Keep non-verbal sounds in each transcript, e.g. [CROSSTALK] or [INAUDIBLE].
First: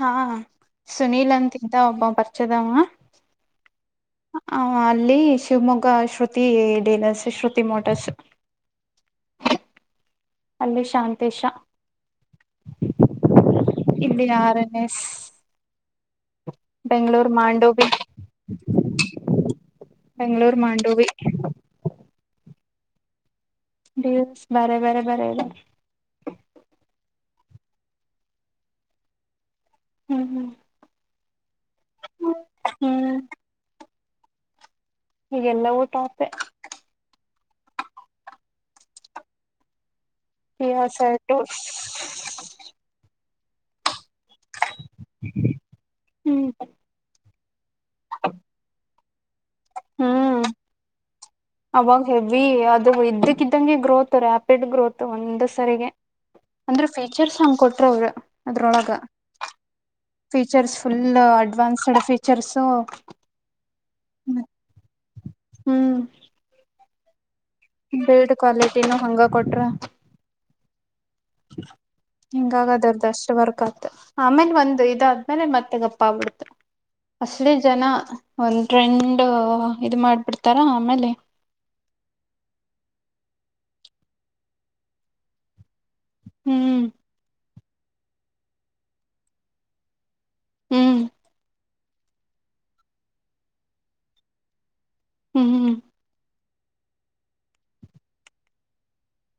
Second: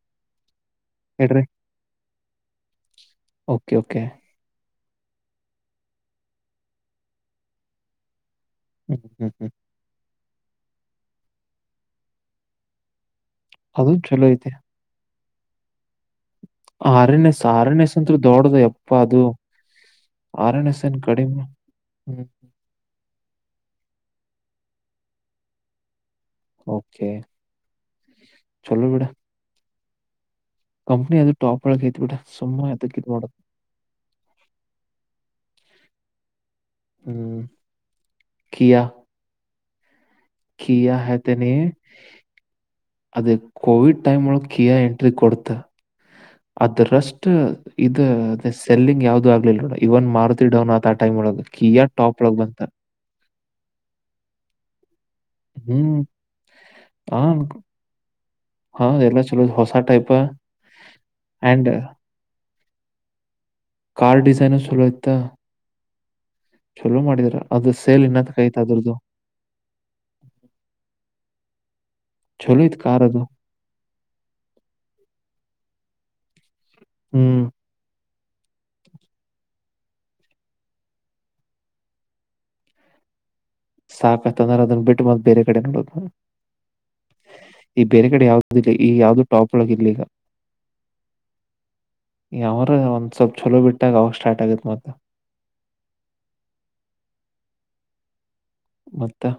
ಹಾ ಸುನೀಲ್ ಇಡ್ರಿ ಅಂತ ಇದಿದ್ದ ಒಬ್ಬ ಪರಿಚಯದ್ವಾ ಓಕೆ ಓಕೆ. ಆ ಅಲ್ಲಿ ಶಿವಮೊಗ್ಗ ಶ್ರುತಿ ಡೇಲರ್ಸ್ ಶ್ರುತಿ ಮೋಟರ್ಸ್ ಹ್ಮ್ ಹ ಹ ಅಲ್ಲಿ ಶಾಂತೇಶ ಅದು ಇಲ್ಲಿ ಚಲೋ ಐತಿ. ಆರ್ ಎನ್ ಎಸ್ ಆರ ಬೆಂಗಳೂರು ಎನ್ಎಸ್ ಆರ ಎನ್ ಮಾಂಡೋವಿ ಎಸ್ ಅಂತೂ ದೊಡದು ಎಪ್ಪ ಅದು ಬೆಂಗಳೂರು ಆರಣಸನ್ ಮಾಂಡೋವಿ ಕಡಿಮೆ ಹ್ಮ ದ ಬರ ಬರ ಬರ ಇಲ್ಲ ಒಕೆ ಚಲ್ಲು ಬಿಡೊ ಹ್ಮ್ ಹ್ಮ್ ಕಂನಿ ಅದು ಟಾಪ್ ಒಳಗ್ ಐತ್ ಬಿಡ ಸುಮ್ಮನೆ ಅದಕ್ಕಿದ್ ಹ್ಮ್ ಮಾಡಡದು ಹಗೆಲ್ಲವೂ ತಟಾಪೆ ಕಿಯ ಕಿಯ ಹ ಶರ್ಟು ತನೆ ಅದ ಕೋವಿಡ್ ಟೈಮ್ ಒಳ ಕಿಯಾ ಎಂಟ್ರಿ ಕೊಡತ ಹ್ಮ್ ಅದರಷ್ಟ ಇದು ಅ ಸೆಲ್ಲಿಂಗ್ ಯಾವ್ದದು ಆಗ್ಲಿಲ್ಲ ನೋಡ ಇವನ್ ಹ್ಮ್ ಮಾರುತಿ ಡೌನ್ ಆತ ಆ ಟೈಮ್ ಒಳಗ. ಕಿಯಾ ಅವಾಗ ಟಾಪ್ ಒಳಗ್ ಹೆವಿ ಬಂತ ಅದು ಇದಕ್ಕ ಇದಿದ್ದಂಗೆ ಗ್ರೋತ್ ರ್ಯಾಪಿಡ್ ಗ್ರೋತ್ ಒಂದ ಸರಿಗೆ ಹ್ಮ್ ಅಂದ್ರೆ ಹಾ ಫೀಚರ್ಸ್ ಹಂಗ ಕೊಟ್ರ ಅವರು ಹಾ ಅದ್ರೊಳಗ ಎಲ್ಲಾ ಚಲೋ ಹೊಸ type features full and advanced features car design ಸಲ್ಯ್ತಾ ಹ್ಮ್ ಚಲೋ ಮಾಡಿದರ ಅದು ಸೇಲ್ ಬಿಲ್ಡ್ ಇನ್ನತ್ ಕೈತ ಕ್ವಾಲಿಟಿನೂ ಅದ್ರದ್ದು ಹಂಗ ಕೊಟ್ರ ಐತ್ ಕಾರ್ ಹಿಂಗಾಗದರ್ದ ಅದು. ಅಷ್ಟ ವರ್ಕ್ ಆತ ಆಮೇಲೆ ಒಂದು ಇದಾದ್ಮೇಲೆ ಮತ್ತೆ ಗಪ್ಪ ಬಿಡ್ತು ಹ್ಮ್. ಅಷ್ಟಲಿ ಜನ ಒಂದು ಟ್ರೆಂಡ್ ಇ ಮಾಡ್ಬಿಡ್ತಾರಾ ಆಮೇಲೆ ಸಾಕತ್ ಅಂದ್ರೆ ಅದನ್ನ ಬಿಟ್ಟು ಮತ್ತ್ ಬೇರೆ ಕಡೆ ನೋಡೋದು ಹ್ಮ್ ಈ ಬೇರೆ ಕಡೆ ಯಾವ್ದ ಇಲ್ಲಿ ಈ ಯಾವ್ದು ಟಾಪ್ ಒಳಗ ಇಲ್ಲ ಈಗ ಹ್ಮ್ ಯರ ಒಂದ್ ಸ್ವಲ್ಪ್ ಚಲೋ ಬಿಟ್ಟಾಗ ಅವಾಗ ಸ್ಟಾರ್ಟ್ ಆಗತ್ ಮತ್ತೆ ಹ್ಮ್ ಹ್ಮ್ ಮತ್ತೆ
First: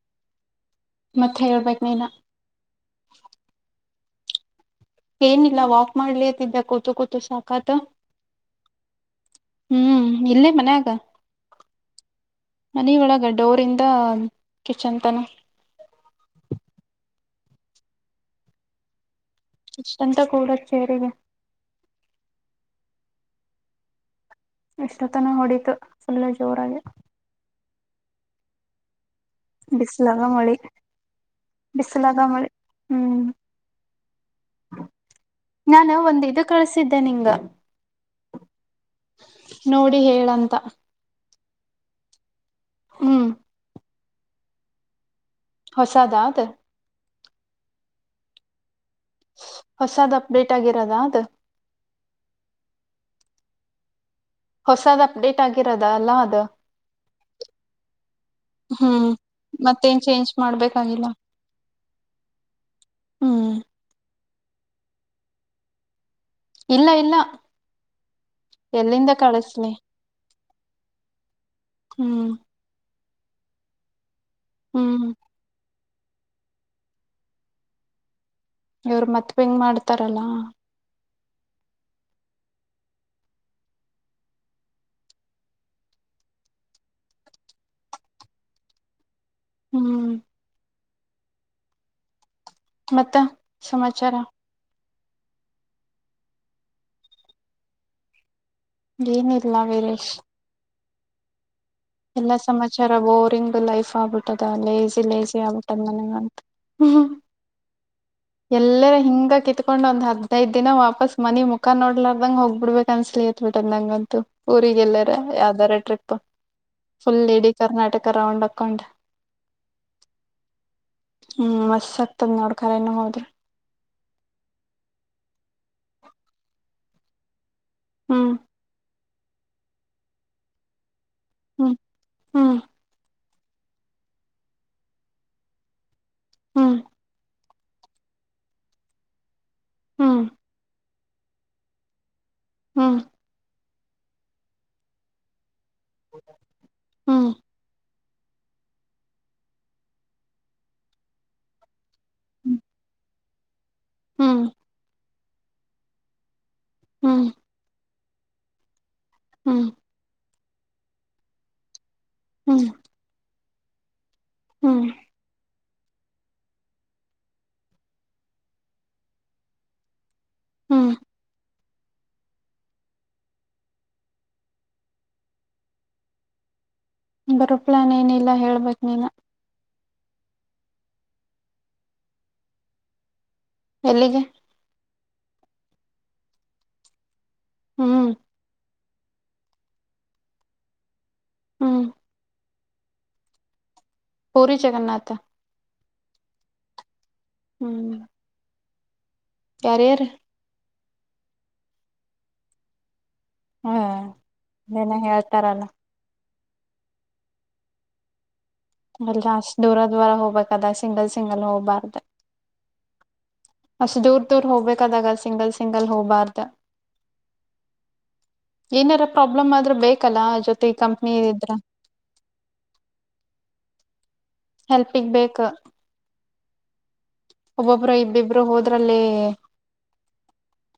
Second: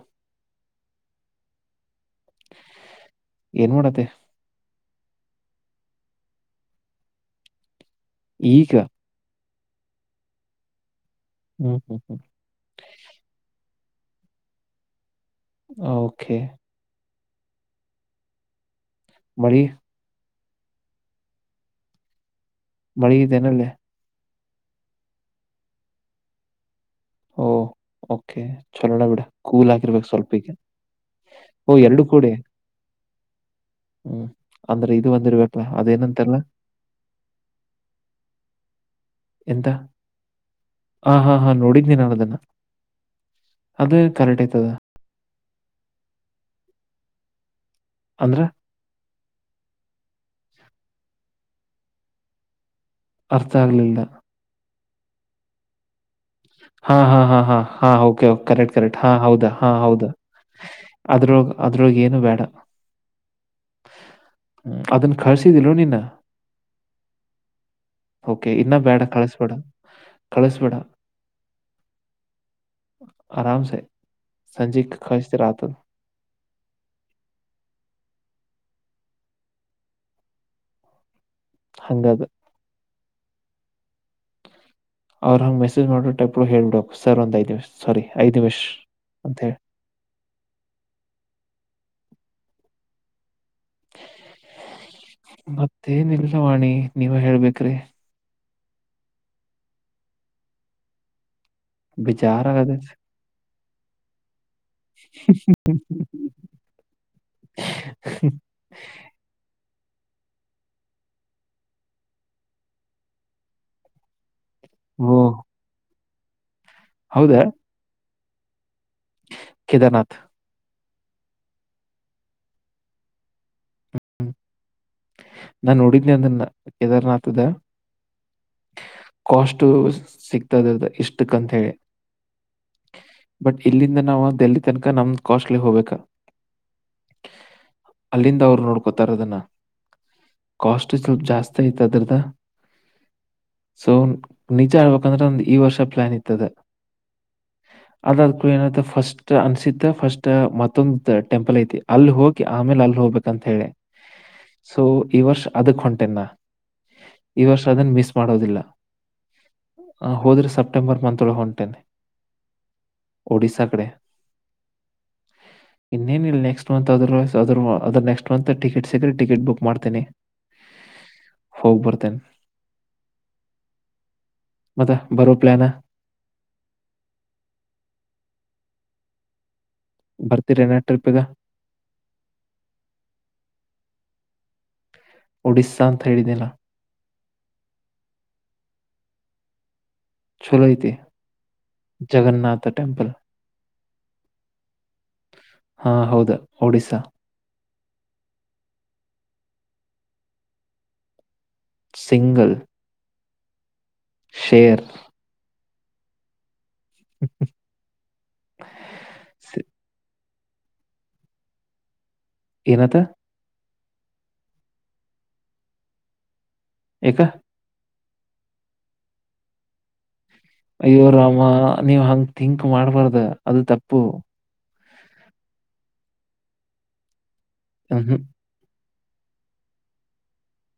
ಮತ್ತೆ ಹೇಳ್ಬೇಕ್ ನೀನ್ ಏನ್ ಮಾಡೋತ್ತೆ ಏನಿಲ್ಲ ವಾಕ್ ಮಾಡ್ಲತಿದ್ದ ಕೂತು ಕೂತು ಸಾಕತ್ ಈಗ ಹ್ಮ್ ಇಲ್ಲೇ ಮನ್ಯಾಗ ಹ್ಮ್ ಹ್ಮ್ ಹ್ಮ್ ಮನ ಒಳಗ ಡೋರಿಂದ ಕಿಚನ್ ತನ ಓಕೆ ಮಳಿ ಇಷ್ಟಂತ ಕೂಡ ಸೇಗೆ ಮಳೆಗಿದ್ದೇನಲ್ಲೇ ಎಷ್ಟೊತನ ಹೊಡಿತು ಸುಲ್ಲೆ ಜೋರಾಗಿ ಓ ಓಕೆ ಚಲೋಣ ಬಿಡ ಕೂಲ್ ಆಗಿರ್ಬೇಕ ಬಿಸ್ಲಾಗ ಸ್ವಲ್ಪ ಈಗ ಮಳಿ ಓ ಎರಡು ಬಿಸ್ಲಾಗ ಕೂಡೆ ಮಳಿ ಹ್ಮ್ ಹ್ಮ್ ಅಂದ್ರೆ ಇದು ಒಂದಿರ್ಬೇಕಲಾ ನಾನ ಒಂದ್ ಅದೇನಂತೆಲ್ಲ ಇದು ಕಳ್ಸಿದ್ದೆ ನಿಂಗ ಎಂತ ನೋಡಿ ಹೇಳಂತ ಹ ಹಾ ಹಾ ನೋಡಿದ್ ನೀನ್ಾನದನ್ನ ಹ್ಮ್ ಅದು ಕರೆಕ್ಟ್ ಆಯ್ತದ ಹೊಸದಾತ ಅಂದ್ರೆ ಹೊಸಾದ ಅಪ್ಡೇಟ್ ಆಗಿರದಾ ಅದ ಅರ್ಥ ಆಗ್ಲಿಲ್ಲ ಹೊಸದ್ ಅಪ್ಡೇಟ್ ಆಗಿರದ ಅಲ್ಲ ಅ ಹಾ ಹಾ ಹಾ ಹಾ ಹಾೆ ಕರೆಕ್ಟ್ ಕರೆಕ್ಟ್ ಹ್ಮ್ ಹಾ ಹೌದಾ ಹಾ ಮತ್ತೇನ್ ಹೌದಾ ಚೇಂಜ್ ಮಾಡ್ಬೇಕಾಗಿಲ್ಲ ಅದ್ರೊ ಅದ್ರಗೆ ಏನು ಬೇಡ ಹ್ಮ್ ಹ್ಮ ಅದನ್ನ ಕರ್ಸಿದಿಲ್ ನೀನ್ನ ಇಲ್ಲ ಇಲ್ಲ ಕೆ ಇನ್ನ ಬೇಡ ಎಲ್ಲಿಂದ ಕಳಸ್ಬೇಡ ಕಳಸ್ಲಿ ಕಳಸ್ಬೇಡ ಹ್ಮ್ ಆರಾಮ ಸ ಸಂಜೆ ಹ್ಮ್ ಕಚತಿ ರತ ಇವರು ಮತ್ತ ಹೆಂಗ್ ಮಾಡ್ತಾರಲ್ಲಾ ಹಂಗದು ಅವ್ರರು ಹಂಗೆ ಮೆಸೇಜ್ ಮಾಡಬಿು ಟಕ್ಪ್ು ಹೇಬಿಡಕ್ ಸರ್ ಒ್ ಐದು ನಿಮಿ್ ಸಾರಿ ಐದ್ ನಿಮಿ್ ಹ್ಮ್ ಮತ್ತೆ ಸಮಾಚಾರ ಮತ್ತೇನಿಲ್ಲ ವಾಣಿ ನೀವ ಹೇಳ್ಬೇಕ್ರಿ ಏನಿಲ್ಲ ವೀರೇಶ್ ಎಲ್ಲಾ ಬೇಜಾರಾಗತೈತಿ. ಸಮಾಚಾರ ಬೋರಿಂಗ್ ಲೈಫ್ ಆಗ್ಬಿಟ್ಟದ ಲೇಸಿ ಲೇಸಿ ಆಗ್ಬಿಟ್ಟದ ನನಗಂತ ಹ್ಮ್್ಮ ಓಹ್! ಎಲ್ಲರ ಹಿಂಗ ಕಿತ್ ತಕೊಂಡ್ ಒಂದ ಹದ್ೈದ ದಿನ ವಾಪಾಸ್ ಮನ ಮುಖ ನೋಡ್ಲಾರದಂಗಗೆ ಹೋಗ್ಬ ಬಿಡ್ಬೇಕು ಅನ್ಸಲಿಯತ್ ಬಿಟದ ನಂಗ ಅಂತೂ ಊರಿಗೆ ಎಲ್ಲಾರ ಯಾವ್ದಾರ ಟ್ರಿಪ್ ಫುಲ್ ಇಡಿ ಕರ್ನಾಟಕ ರೌಂಡ್ ಹಾಕೊಂಡೆ ಕದಾರನಾಥ ಹ್ಮ್ ಮಸ್ ಆಗ್ತದ ನೋಡ್ಖರ ಏನ ಹೋದ್ರಿ ನಾನ್ ನೋಡಿದನಿ ಅಂದನ್ನ ಕೇದಾರ್ನಾಥದ ಹ್ಮ್ ಕಾಸ್ು ಸಿಕ್ತದ ಇಷ್ಟಕ್ಕಂತ ಹೇಳಿ ಹ್ಮ್ ಹ್ಮ್ ಬಟ್ ಇಲ್ಲಿಂದ ನಾವವು ಲ್ಲಿ ತನಕ ನಮ್ದ್ ಕಾಸ್ಟ್ಲಿ ಹೋಗ್ಬೇಕಾ ಹ್ಮ್ ಅಲ್ಲಿಂದ ಅವ್ರು ನೋಡ್ಕೋತಾರದನ್ನ ಹ್ಮ್ ಅಷ್ಟು ಸ್ವಲ್ಪ ಜಾಸ್ತಿ ಆಯತ ಅದ್ರದ ಹ್ಮ ಸೊ ನಿಜ ಆಡ್ಬೇಕಂದ್ರೆ ಒಂದು ಈ ವರ್ಷ ಪ್ಲಾನ್ ಇತದೆ ಹ್ಮ್ ಅದಾದ್ ಕೂ ಏನ ಫಸ್ಟ್ ಅನ್ಸಿದ್ದ ಫಸ್ಟ್ ಮತ್ತೊಂದು ಟೆಂಪಲ್ ಐತಿ ಅಲ್ಲಿ ಹೋಗಕಿ ಹ್ಮ್ ಆಮೇಲೆ ಅಲ್ಲಿ ಹೋಗ್ಬೇಕಂತ ಹೇಳಿ ಹ್ಮ್ ಸೊ ಈ ವರ್ಷ ಅದಕ್ ಹೊಂಟೆನಾ ಈ ವರ್ಷ ಅದನ್ ಮಿಸ್ ಮಾಡೋದಿಲ್ಲ ಹ್ಮ್ ಹೋದ್ರೆ ಸೆಪ್ಟೆಂಬರ್ ಮತ್ೊಳ ಹೊಂಟೇನೆ ಹ್ಮ್ ಒಡಿಸಶಾ ಕಡೆ ಹ್ಮ್ ಇನ್ನೇನಿಲ್ಲ ನೆಕ್ಸ್ಟ್ ಮಂತ್ ಅದ್ರ ಅದ್ರ ಅದ್ರ ನೆಕ್ಸ್ಟ್ ಮಂತ್ ಟಿಕೆಟ್ ಸಿಗ್ರೆ ಟಿಕೆಟ್ ಬುಕ್ ಮಾಡ್ತೇನಿ ಹ್ಮ್ ಹೋಬ್ಬರ್ತನ್ ಮತ್ತ ಬರೋ ಪ್ಲಾನ ಬರೋ ಪ್ಲಾನ್ ಏನಿಲ್ಲ ಹೇಳ್ಬೇಕೇ ನೀನು ಬರ್ತಿರಣ ಟ್ರಿಪ್ಗ ಎಲ್ಲಿಗೆ ಡಿಸಾ ಅಂತಥ ಹೇಳಡಿ ದಲ್ಲ ಹ್ಮ್ ಚೋಲೋ ಇತೆ ಹ್ಮ್ ಜಗನ್ನಥ ೆಂಪಲ್ ಪೂರಿ ಜಗನ್ನಾಥ ಹಾ ಹೌದಾ ಒಡಿಸ್ಾ ಹ್ಮ್ ಯರ್ ಯಾರ ಸಿಂಗಲ್ ಹ್ಮ್ ಶೇರ್ ಏನ ಹೇಳ್ತಾರಲ್ಲ ಹ ಲ್ಲ ಅಷ್ಟ ದೂರ ದೂರ ಹೋಗ್ಬೇಕಕ್ ಅದ ಸಿಂಗಲ್ ಸಿಂಗಲ್ ಹೋಗ್ಬಾರ್ದ ಏನತ್ತ ಅಷ್ಟು ದೂರ್ ದೂರ್ ಹೋಗ್ಬೇಕಾದಾಗ ಸಿಂಗಲ್ ಸಿಂಗಲ್ ಹೋಗ್ಬಾರ್ದ ಎ ಏನಾರ ಪ್ರಾಬ್ಲಮ್ ಆದ್ರೆ ಬೇಕಲ್ಲ ಜೊತೆ ಕಂಪ್ನಿ ಅಯ್ಯೋರಾಮ ಇದ್ರ ನೀವ್ ಹಂಗ್ ಥಿಂಕ್ ಮಾಡ್ಬಾರ್ದ ಅದು ತಪ್ಪು ಹೆಲ್ಪಗ್ ಬೇಕು ಒಬ್ಬಬ್ಬರು ಹ್ಮ್ ಇಬ್ಬಬ್ರು ಹೋದ ಲ್ಲಿ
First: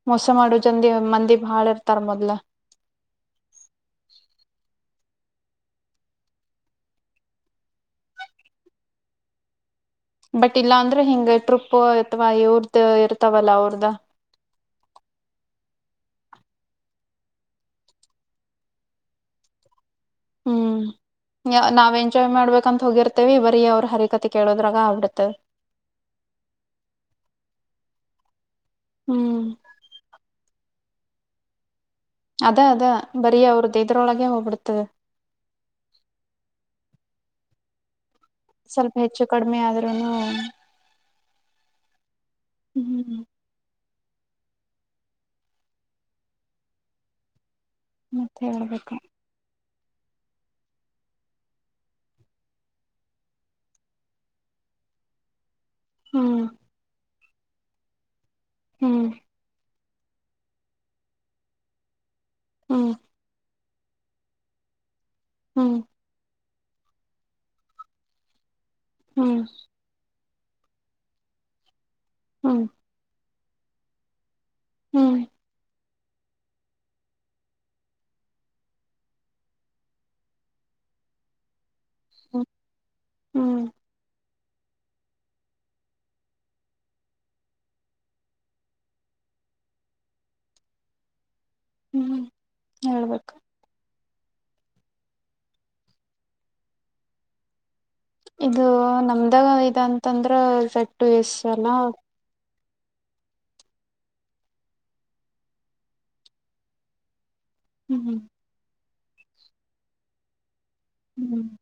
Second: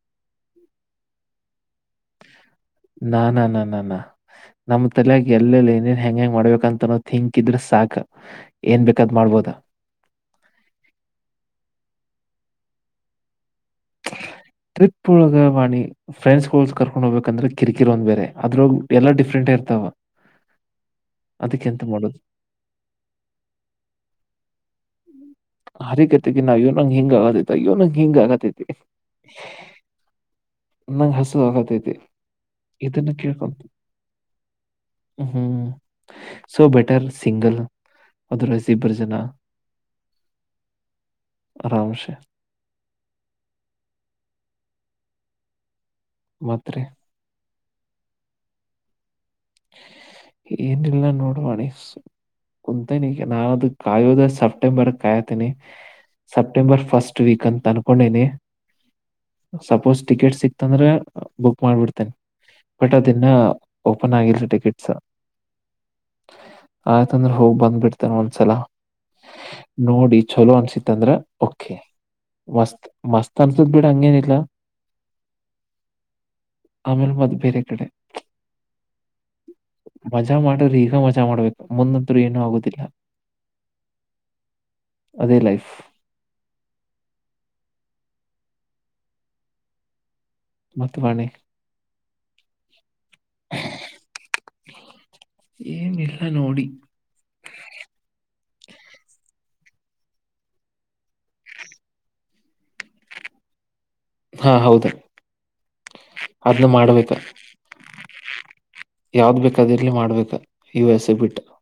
ಮೋಸ ಮಾಡುವ ಜಂದಿ ಮಂದಿ ಬಾಳ ಇ ನ ನ ನ ನಾ ನಮ್ಮ ಲ್ಯಾಗ ಎಲ್ಲೆಲ್ಲಿ ಏನೇನ್ ಹೆಂಗ ಹೆಂಗ್ ಮಾಡ್ಬೇಕಂತ ನೋ ಥಿಂಕ್ ಇದ್ರೆ ಸಾಕ ಏನ್ ಬೇಕಾದ್ ಮಾಡ್ಬೋದ ಬಟ್ ಇಲ್ಲಾ ಅಂದ್ರೆ ಹಿಂಗ ಟ್ರಿಪ್ ಅಥವಾ ಇವರ್ದ ಇರ್ತಾವಲ್ಲ ಅವರ್ದ ಟ್ರಿಪ್ ಒಳಗ ವಾಣಿ ಫ್ರೆಂಡ್ಸ್ಗಳಸ್ ಕರ್ಕೊಂಡ್ಗಬೇಕಂದ್ರೆ ಕಿರಿಕಿರ್ ಒಂದ ಬೇರೆ ಅದ್ರಳಗ್ ಎಲ್ಲ ಡಿಫ್ರೆಂಟ್ ಇರ್ತವ ಹ್ಮ್ ನಾವ್ ಎಂಜಾಯ್ ಮಾಡ್ಬೇಕಂತ ಹೋಗಿರ್ತೇವಿ ಬರೀ ಅವ್ರ ಹರಿಕತಿ ಕೇಳೋದ್ರಾಗ ಅವಡ ಹರಿಗತೆಗೆ ನಾ ಇವನಂಗ ಹಂಗ ಆಗತ್ತತ್ತ ಇವನಂಗ ಹಿಂಗ ಆಗತ್ತೈತ್ತ ಹ್ಮ್ ನಂಗ್ ಹಸು ಹಗತೈತಿ ಅದ ಅದ ಬರೀ ಅವ್ರದ್ದ ಇದದ್ರೊಳಗೆ ಹೋಗ್ಬಿಡ್ತದೆ ಹ್ಮ್ ಸೊ ಬೆಟರ್ ಸಿಂಗಲ್ ಅದ್ರ ಸ್ವಲ್ಪ ಇಬ್ಬರು ಜನ ಹೆಚ್ಚು ಕಡಿಮೆ ಆದ್ರರುನು ಆರಾಮಶ ಮಾತ್ ರಿ ಮತ್ತೆ ಹೇಳ್ಬೇಕು ಏನಲ್ಲನೋಡು ವಾಣಿ ಕುಂತನೆಿಗ ನಾನ ಅದು ಕಾಯೋದ ಸೆಪ್ಟೆಂಬರ್ ಕಾಯತೀನಿ ಹ್ಮ್ ಸೆಪ್ಟೆಂಬರ್ ಫಸ್ಟ್ ವೀಕ್ ಅಂತ ಅನ್ಕೊಂಡೇನಿ ಹ್ಮ್ ಸಪೋಸ್ ಟಿಕೆಟ್ ಸಿಕ್ತಂದ್ರೆ ಬುಕ್ ಮಾಡ್ಬಿಡ್ತೇನೆ ಹ್ಮ್ ಬಟ್ ಅದನ್ನ ನ್ ಆಗಿರ್ಸ ಟಿಕೆಟ್ಸ್ ಹ್ಮ್ ಆಯ್ತಂದ್ರೆ ಹೋಗಿ ಬಂದ್ಬಿಡ್ತೇನೆ ಒಂದ್ಸಲ ಹ್ಮ್ ನೋಡಿ ಚಲೋ ಅನ್ಸಿತ್ತ ಅಂದ್ರ ಕೆ ಹ್ಮ್ ಮಸ್ತ್ ಮಸ್ತ್ ಅನ್ಸದ್ ಬಿಡ ಹಂಗೇನಿಲ್ಲ ಹ್ಮ್ ಅಮೇಲ್ ಮತ್ತೆ ಬೇರೆ ಕಡೆ ಮಜಾ ಮಾಡ್ರಿ ಈಗ ಮಜಾ ಮಾಡಬೇಕ ಮುನ್ನಾದೂ ಏನೂ ಹ್ಮ್ ಆಗುವುದಿಲ್ಲ ಹ್ಮ್ ಅದೇ ಲೈಫ್ ಮತ್ತ ವಾಣಿ ಹ್ಮ್ ಹೇಳ್ಬೇಕು ಏನಿಲ್ಲ ನೋಡಿ ಇ ಅಂತಂದ್ರ ಸೆಟ್ಟು ಎಸ್ ಅಲ್ಲ ಹಾ ಹೌದ ಅದ್ನ್ನು ಮಾಡ್ಬೇಕ ಹ್ಮ್ ಹ್ಮ್ ಯಾವ್ದ್ ಬೇಕದಿರ್ಲಿ ಮಾಡ್ಬೇಕ ಯು ಎಸ್ ಎ ಬಿಟ್ಟ ಹ್ಮ್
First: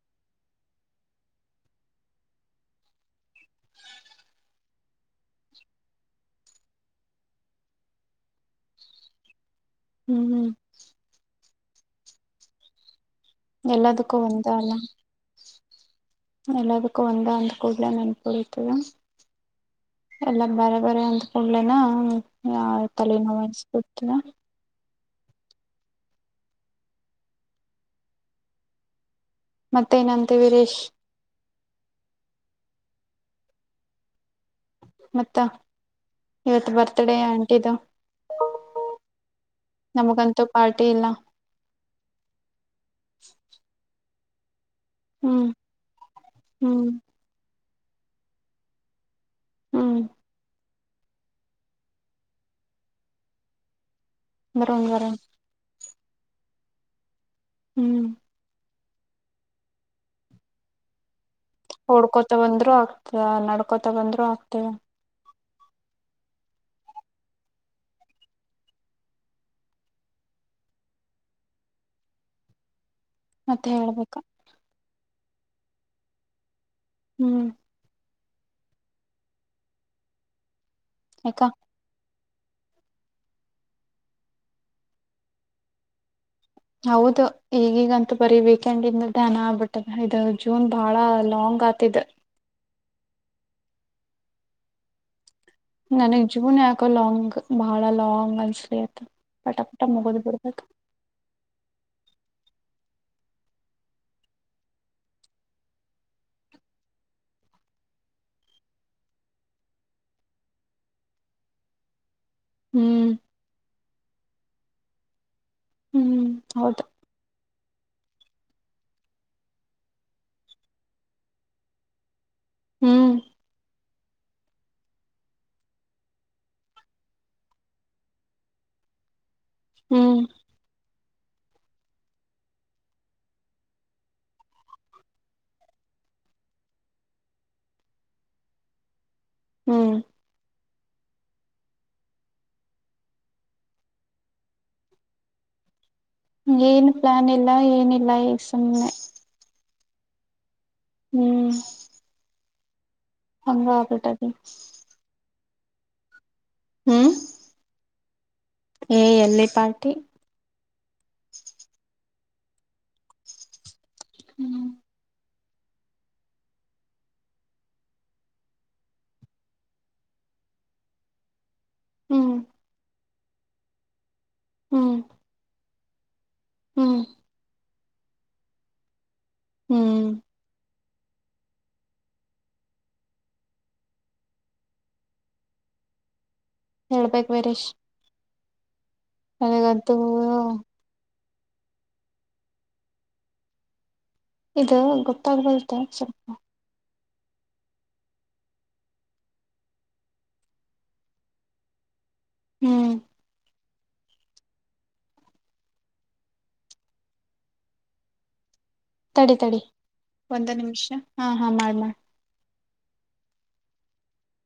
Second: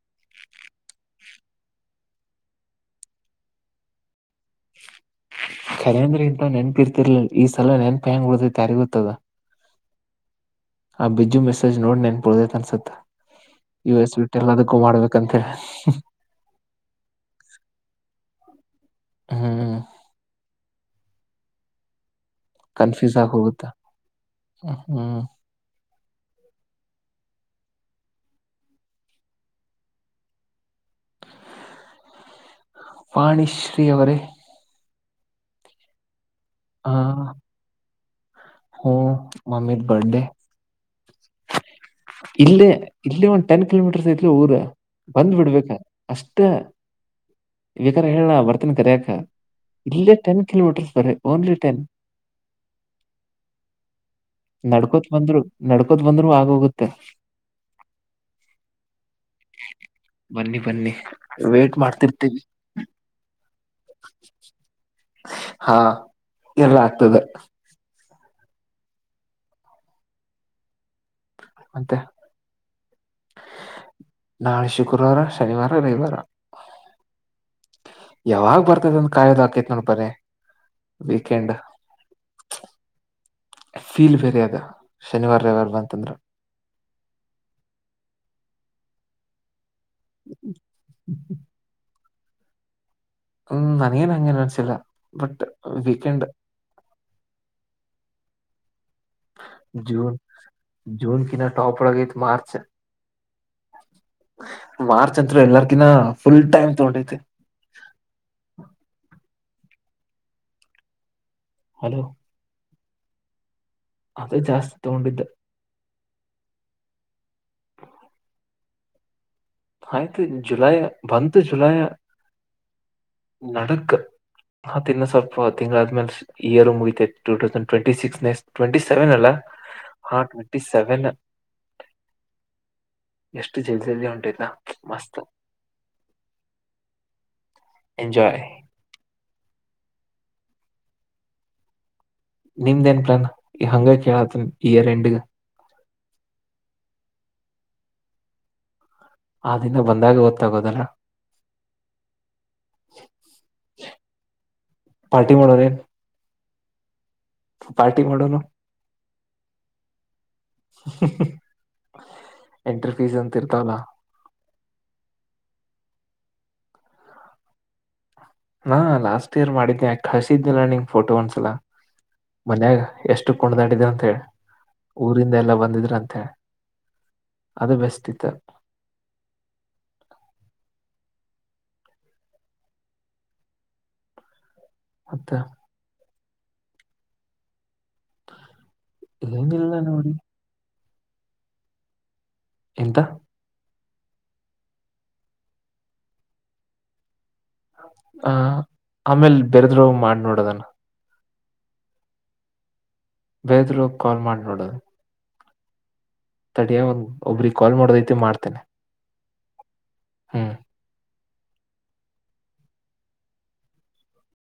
ಖ ಅಂದ್ರೆ ಇಂತ ನೆನಪಿರ್ತಿರ್ಲಿಲ್ಲ ಈ ಸಲ ನೆನಪಿ ಹೆಂಗ ಬಿಡತೈತಿ ಎರಿ ಗೊತ್ತದ ಹ್ಮ್ ಹ್ಮ್ ಆ ಬಿಜ್ಜು ನೋಡ್ ಬೆನ್ಪುಲ್ಡೊಯ್ತು ಅನ್ಸುತ್ತ ಯು ಎಸ್ ಎಲ್ಲದಕ್ಕೂ ಬಿಟ್ ಒಂದ ಅಲ್ಲ ಎಲ್ಲದಕ್ಕೂ ಮಾಡ್ಬೇಕ ಅಂತ ಹೇಳಿ ಎಲ್ಲದಕ್ಕೂ ಒಂದ ಅಂದ್ ಕೂಡ್ಲೆ ನೆನ್ಪುಡತದ ಹ್ಮ್ ಎಲ್ಲ ಬರ ಬರ ಅಂತ ಕೊಡಲನಾ ಕನ್ಫ್ಯೂಸ್ ಆಗ ಹೋಗುತ್ತಾ ಹ್ಮ್ ಮತ್ತೇನಂತೆ ವೀರೇಶ್ ವಾಣಿಶ್ರೀವರೇ ಮತ್ತ ಇವತ್ತು ಹ ಬರ್ತ್ಡೇ ಆಂಟಿದು ಹ್ಮ ಮಮ್ಮಿ ಬರ್ಡೆ ನಮಗಂತೂ ಪಾರ್ಟಿ ಇಲ್ಲ ಇಲ್ಲ ಇಲ್ಲಿ ಒಂದ್ ಟೆನ್ ಕಿಲೋಮೀಟರ್ಸ್ ಐ ಊರ ಬಂದ್ ಹ್ಮ್ ಬಿಡ್ಬೇಕ ಅಷ್ಟೇ ಹ್ಮ್ ವಿಕಾರ ಹೇಳಣ ಬರ್ತನ ಕರ್ಯಾಕ ಹ್ಮ್ ಇಲ್ಲೇ ಟೆನ್ ಕಿಲೋಮೀಟರ್ ಸ ಓನ್ಲಿ ಟೆನ್ ಬರೋಣ ನಡ್ಕೋತ್ ಬರೋಣ ಬಂದ್ರು ನಡ್ಕೋತ್ ಬಂದ್ರು ಆಗೋಗುತ್ತೆ ಹ್ಮ್ ಬನ್ನಿ ಬನ್ನಿ ವೇಟ್ ಹೊಓಡ್ಕೊತ ಮಾಡ್ತಿರ್ತೀವಿ ಬಂದ್ರರು ಆಗ್ತ ನಡ್ಕೊತ ಬಂದ್ರು ಆಗ್ತವ ಹಾ ಎಲ್ಲ ಆಗ್ತದೆ ಮಂತೆ ಮತ್ತೆ ಹೇಳ್ಬೇಕ ನಾಳೆ ಶುಕ್ರವಾರ ಶನಿವಾರ ರವಿವಾರ ಹ್ಮ್ ಯಾವಾಗ ಬರ್ತದಂತ ಕಾಯೋದು ಹಾಕೇತ್ ನೋಡ್ಪರಿ ಯಾಕ ವೀಕೆಂಡ್ ಫೀಲ್ ವೆರಿ ಅದ ಶನಿವಾರ ರವಾರ ಬಂತಂದ್ರ ಹೌದು ಈಗೀಗಂತೂ ಬರಿಬೇಕೇಕಂಡಂದು ನ ಆಗ್ಬಿಟ್ಟು ಇ ಜೂನ್ ಬಾಳ ಲಾಂಗ್ ಆತಿದ ಹ್ಮ್ ನನಗೇನ್ ಹಂಗೇನ್ ಅನಸಿಲ್ಲ ಬಟ್ ನಾನ ವೀಕೆಂಡ್ ಜೀವನ ಯಕ ಲಂಗ್ ಭಾಳಾ ಲಂಗ್ ಆಸಲಿ ಜನ್ ಜುನ್ ಕಿನ ಟಪರಗೀತ ಮಾರ್ಚ್ ಮಾರ್ಚ್ ಅಂತರು ಎಲ್ಲಾರ್ಕನ್ನ ಫುಲ್ ಟೈಮ್ ತಗೊಂಡೈತೆ [UNINTELLIGIBLE] ಹಲೋ ಹ್ಮ್ ಅದೇ ಜಾಸ್ತಿ ತಗೊಂಡಿದ್ದೆ ಹ್ಮ್ ಹೌದು [INAUDIBLE] ಆಯ್ತು ಜುಲೈ ಬಂದು ಜುಲೈ ಹ್ಮ್ ನಕ್ ಹ ತಿನ್ನ ಸ್ವಲ್ಪ ತಿಂಗಳ ಆದ್ಮೇಲೆ ಇಯರ್ ಮುಗಿತೈ ಟೂ ತೌಸ್ ಟ್ವೆಂಟಿ ಸಿಕ್ಸ್ ನ ಟ್ವೆಂಟಿ ಸೆವೆನ್ ಅಲ್ಲಾ ಆ ಹ್ಮ್ ಟ್ವೆಂಟಿ ಸೆವೆನ್ ಎಷ್ಟು ಜಲ್ ಜಲ್ದ ಹೊಂಟೈ ಹ ಮಸ್ತ ಎಂಜಾಯ್ ಹ್ಮ್ ನಿಮ್ದ ಏನ್ ಪ್ಲಾನ್ ಹಂಗ ಕೇಳತ್ನ್ ಇಯರ್ ಎಂಡಗ ಏನ್ ಪ್ಲಾನ್ ಇಲ್ಲ ಏನಿಲ್ಲ ಈ ಸುಮ್ಮ್ ಆ ದಿನ ಬಂದಾಗ ಗೊತ್ತಾಗೋತ್ತೆ ಹ್ಮ್ ಹಂಗ ಆಬಟಾದ ಮಾಡೋದ [UNINTELLIGIBLE] ಹ್ಮ್ ಪಾರ್ಟಿ ಮಾಡೋನು ಏ ಎಲ್ಲಿ ಪಾರ್ಟಿ ಎಂಟ್ರಿ ಫೀಸ್ ಅಂತ ಇರ್ತಾವಲ್ಲಾ ಹ್ಮ್ ಹಾ ಲಾಸ್ಟ್ ಇಯರ್ ಮಾಡಿದ್ದೆ ಯಕ ಹಸಿದ್ದಿಲ್ಲ ನಿಂಗ ಫೋಟೋ ಒಂದ್ಸಲ ಹ್ಮ್ ಮನ್ಯಾಗ ಎಷ್ಟು ಕುಣದಾಡಿದ್ರ ಅಂತ ಹೇಳಿ ಹ್ಮ್ ಊರಿಂದ ಎಲ್ಲಾ ಬಂದಿದ್ರ ಅಂತ ಹೇಳಿ ಹ್ಮ್ ಅದು ಬೆೆಸ್ಟ್ ಇತ್ತು ಹ್ಮ್ ಮತ್ತೆ ಹೇಳ್ಬೇಕೇು ಬರೇಶ್ ಏನಿಲ್ಲ ನನಗಂತೂ ನೋಡಿ ಎಂತ ಇದು ಗೊತ್ತಾಗಬರುತ್ತೆ ಸ್ವಲ್ಪ ಆ ಆಮೇಲ್ ಬೇರೆದ್ರ ಮಾಡ ನೋಡದಾನ ಹ್ಮ್ ಬೇದರು ಕಾಲ್ ಮಾಡಿ ನೋಡು ತಡಿಯ ಒಂದ ಒಬ್ರಿಗೆ ಕಾಲ್ ಮಾಡೋದೈತಿ ಮಾಡ್ತೇನೆ ತಡಿ ತಡಿ ಹ್ಮ್ ಒಂದು ನಿಮಿಷ ಹಾ ಹಾ ಮಾಡ ಮಾಡ